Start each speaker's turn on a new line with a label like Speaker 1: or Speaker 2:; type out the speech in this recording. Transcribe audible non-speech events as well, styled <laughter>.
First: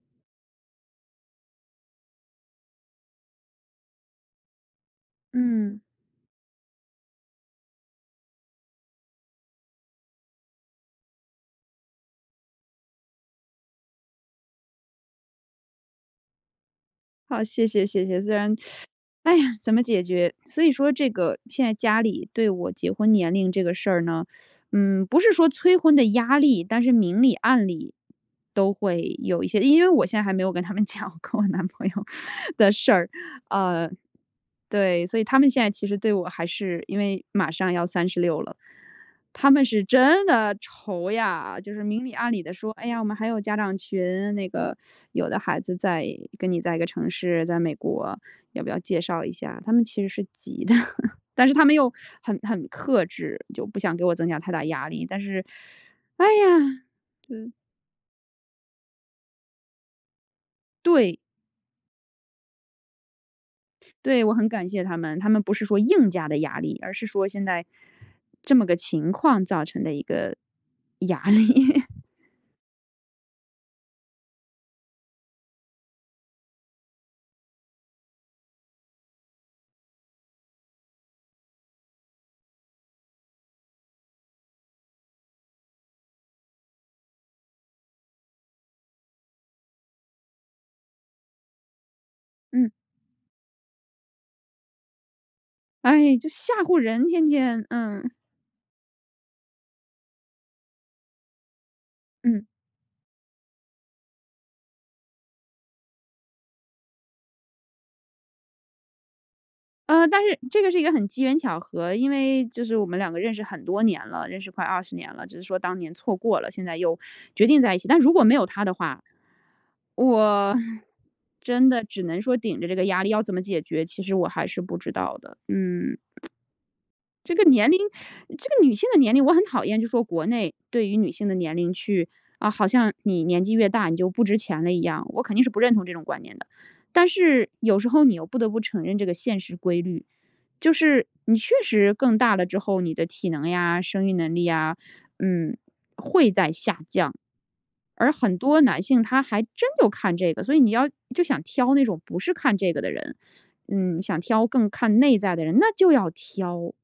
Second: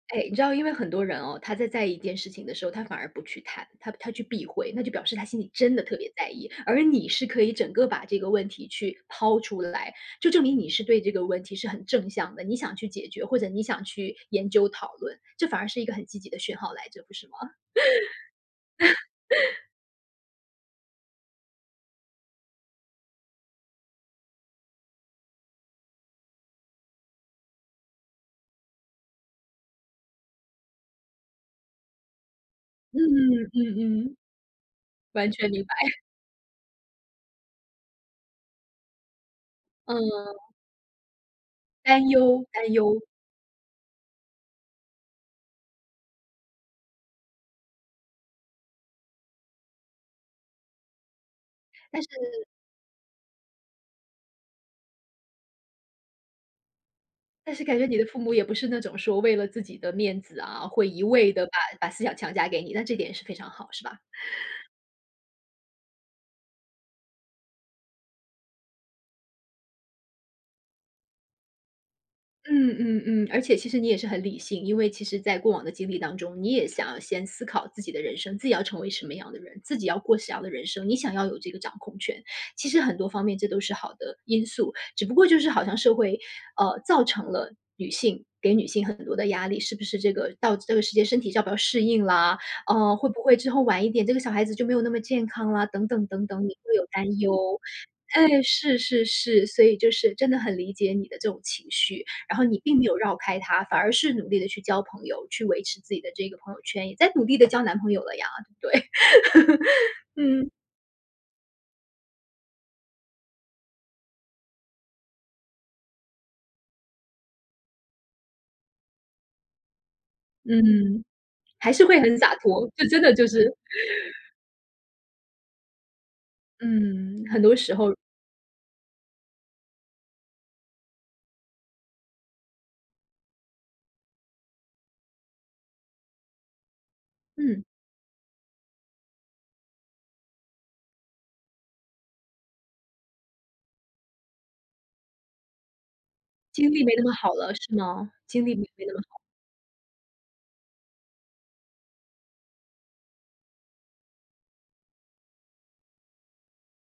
Speaker 1: 哎，你知道，因为很多人哦，他在在意一件事情的时候，他反而不去谈，他他去避讳，那就表示他心里真
Speaker 2: 嗯。
Speaker 1: 的特别在意。而你是可以整个把这个问题去抛出来，就证明你是对这个问题是很正向的，你想去解决，或者你想去研究讨论，这反而是一个很积极的讯号来着，不是吗？
Speaker 2: 好，谢谢谢谢。虽然 <sucks teeth> 哎呀，
Speaker 1: <laughs>
Speaker 2: 怎么解决？所以说这个现在家里对我结婚年龄这个事儿呢，<sucks teeth> 嗯，不是说催婚的压力，但是明里暗里都会有一些因为我现在还没有跟他们讲，跟我男朋友的事
Speaker 1: 嗯
Speaker 2: 儿。
Speaker 1: 嗯嗯
Speaker 2: 呃，
Speaker 1: 嗯嗯。
Speaker 2: 对，所以
Speaker 1: 完
Speaker 2: 他们
Speaker 1: 全
Speaker 2: 现
Speaker 1: 明
Speaker 2: 在
Speaker 1: 白。
Speaker 2: 其实对我还是因为马上要36了，他们是真
Speaker 1: 嗯。
Speaker 2: 的愁呀，就是明
Speaker 1: 担
Speaker 2: 里暗里
Speaker 1: 忧，
Speaker 2: 地说，
Speaker 1: 担
Speaker 2: 哎呀，
Speaker 1: 忧。
Speaker 2: 我们还有家长群，那个 <sucks teeth> 有的孩子在跟你在一个城市，在美国，要不要介绍一下？他们其实是急的，但是他们又
Speaker 1: 但是
Speaker 2: 很很克制，就不想给我增加太大压力，但是，<sucks teeth> 哎呀，嗯。
Speaker 1: 但是感觉你的父母也不是那种说为了自己的面子啊，会一
Speaker 2: 对。
Speaker 1: 味地把把思想强加给你，那这点是非常好，是吧？
Speaker 2: 对，我很感
Speaker 1: <inhales>
Speaker 2: 谢他们，他们不是说硬加的压力，而是说现在这么个情况造成的一个压力。
Speaker 1: 嗯嗯嗯，而且其实你也是很理性，因为其实在过往的经历当中，你也想先思考自己的人生，自己要成为什么样的人，自己要过什么样的人生，你想要有这个掌控权。其实很多方面这都是好的因素，只不过就是好像社会，呃，造成了女性给女性很多的压力，是不是这个到这个世界身体要不要适应啦？
Speaker 2: 嗯。
Speaker 1: 呃，会不会之后晚一点，这个小孩子就没有那么健康啦？等等
Speaker 2: 唉，
Speaker 1: 等
Speaker 2: 就
Speaker 1: 等，
Speaker 2: 吓
Speaker 1: 你会
Speaker 2: 唬
Speaker 1: 有
Speaker 2: 人
Speaker 1: 担
Speaker 2: 天
Speaker 1: 忧。
Speaker 2: 天，嗯。
Speaker 1: 哎，是是是，所以就是真的很理解你的这种情绪，然后
Speaker 2: 嗯。
Speaker 1: 你并没有绕开它，反而是努力地去交朋友，去维持自己的这个朋友圈也在努力地交男朋友了呀，对。
Speaker 2: 呃，
Speaker 1: <laughs>
Speaker 2: 但是
Speaker 1: 嗯。
Speaker 2: 这个是一个很机缘巧合，因为就是我们2个认识很多年了，认识快20年了，只是说当年错过了，现在又决定在一起。但如果没有他的话，我
Speaker 1: 嗯，
Speaker 2: 真
Speaker 1: 还
Speaker 2: 的
Speaker 1: 是会
Speaker 2: 只
Speaker 1: 很
Speaker 2: 能
Speaker 1: 洒
Speaker 2: 说顶着
Speaker 1: 脱，
Speaker 2: 这个
Speaker 1: 就真
Speaker 2: 压力
Speaker 1: 的
Speaker 2: 要
Speaker 1: 就
Speaker 2: 怎么
Speaker 1: 是 <inhales>
Speaker 2: 解决？其实我还是不知道的。嗯。<tsk>
Speaker 1: 嗯，
Speaker 2: 这
Speaker 1: 很
Speaker 2: 个
Speaker 1: 多
Speaker 2: 年
Speaker 1: 时
Speaker 2: 龄，
Speaker 1: 候
Speaker 2: <sucks teeth> 这个女性的年龄我很讨厌，就说国内对于女性的年龄去，啊，好像你年纪越大，你就不值钱了一样，我肯定是不认同这种观念的。但是
Speaker 1: 嗯。
Speaker 2: 有时候你又不得不承认这个现实规律，就是你确实更大了之后，你的体能呀，生育能力呀，嗯，会在
Speaker 1: 精
Speaker 2: 下
Speaker 1: 力没那么
Speaker 2: 降。
Speaker 1: 好了是
Speaker 2: 而
Speaker 1: 吗？
Speaker 2: 很
Speaker 1: 精力
Speaker 2: 多
Speaker 1: 没
Speaker 2: 男
Speaker 1: 那
Speaker 2: 性
Speaker 1: 么好。
Speaker 2: 他还真就看这个，所以你要就想挑那种不是看这个的人，嗯，想挑更看内在的人，那就要挑。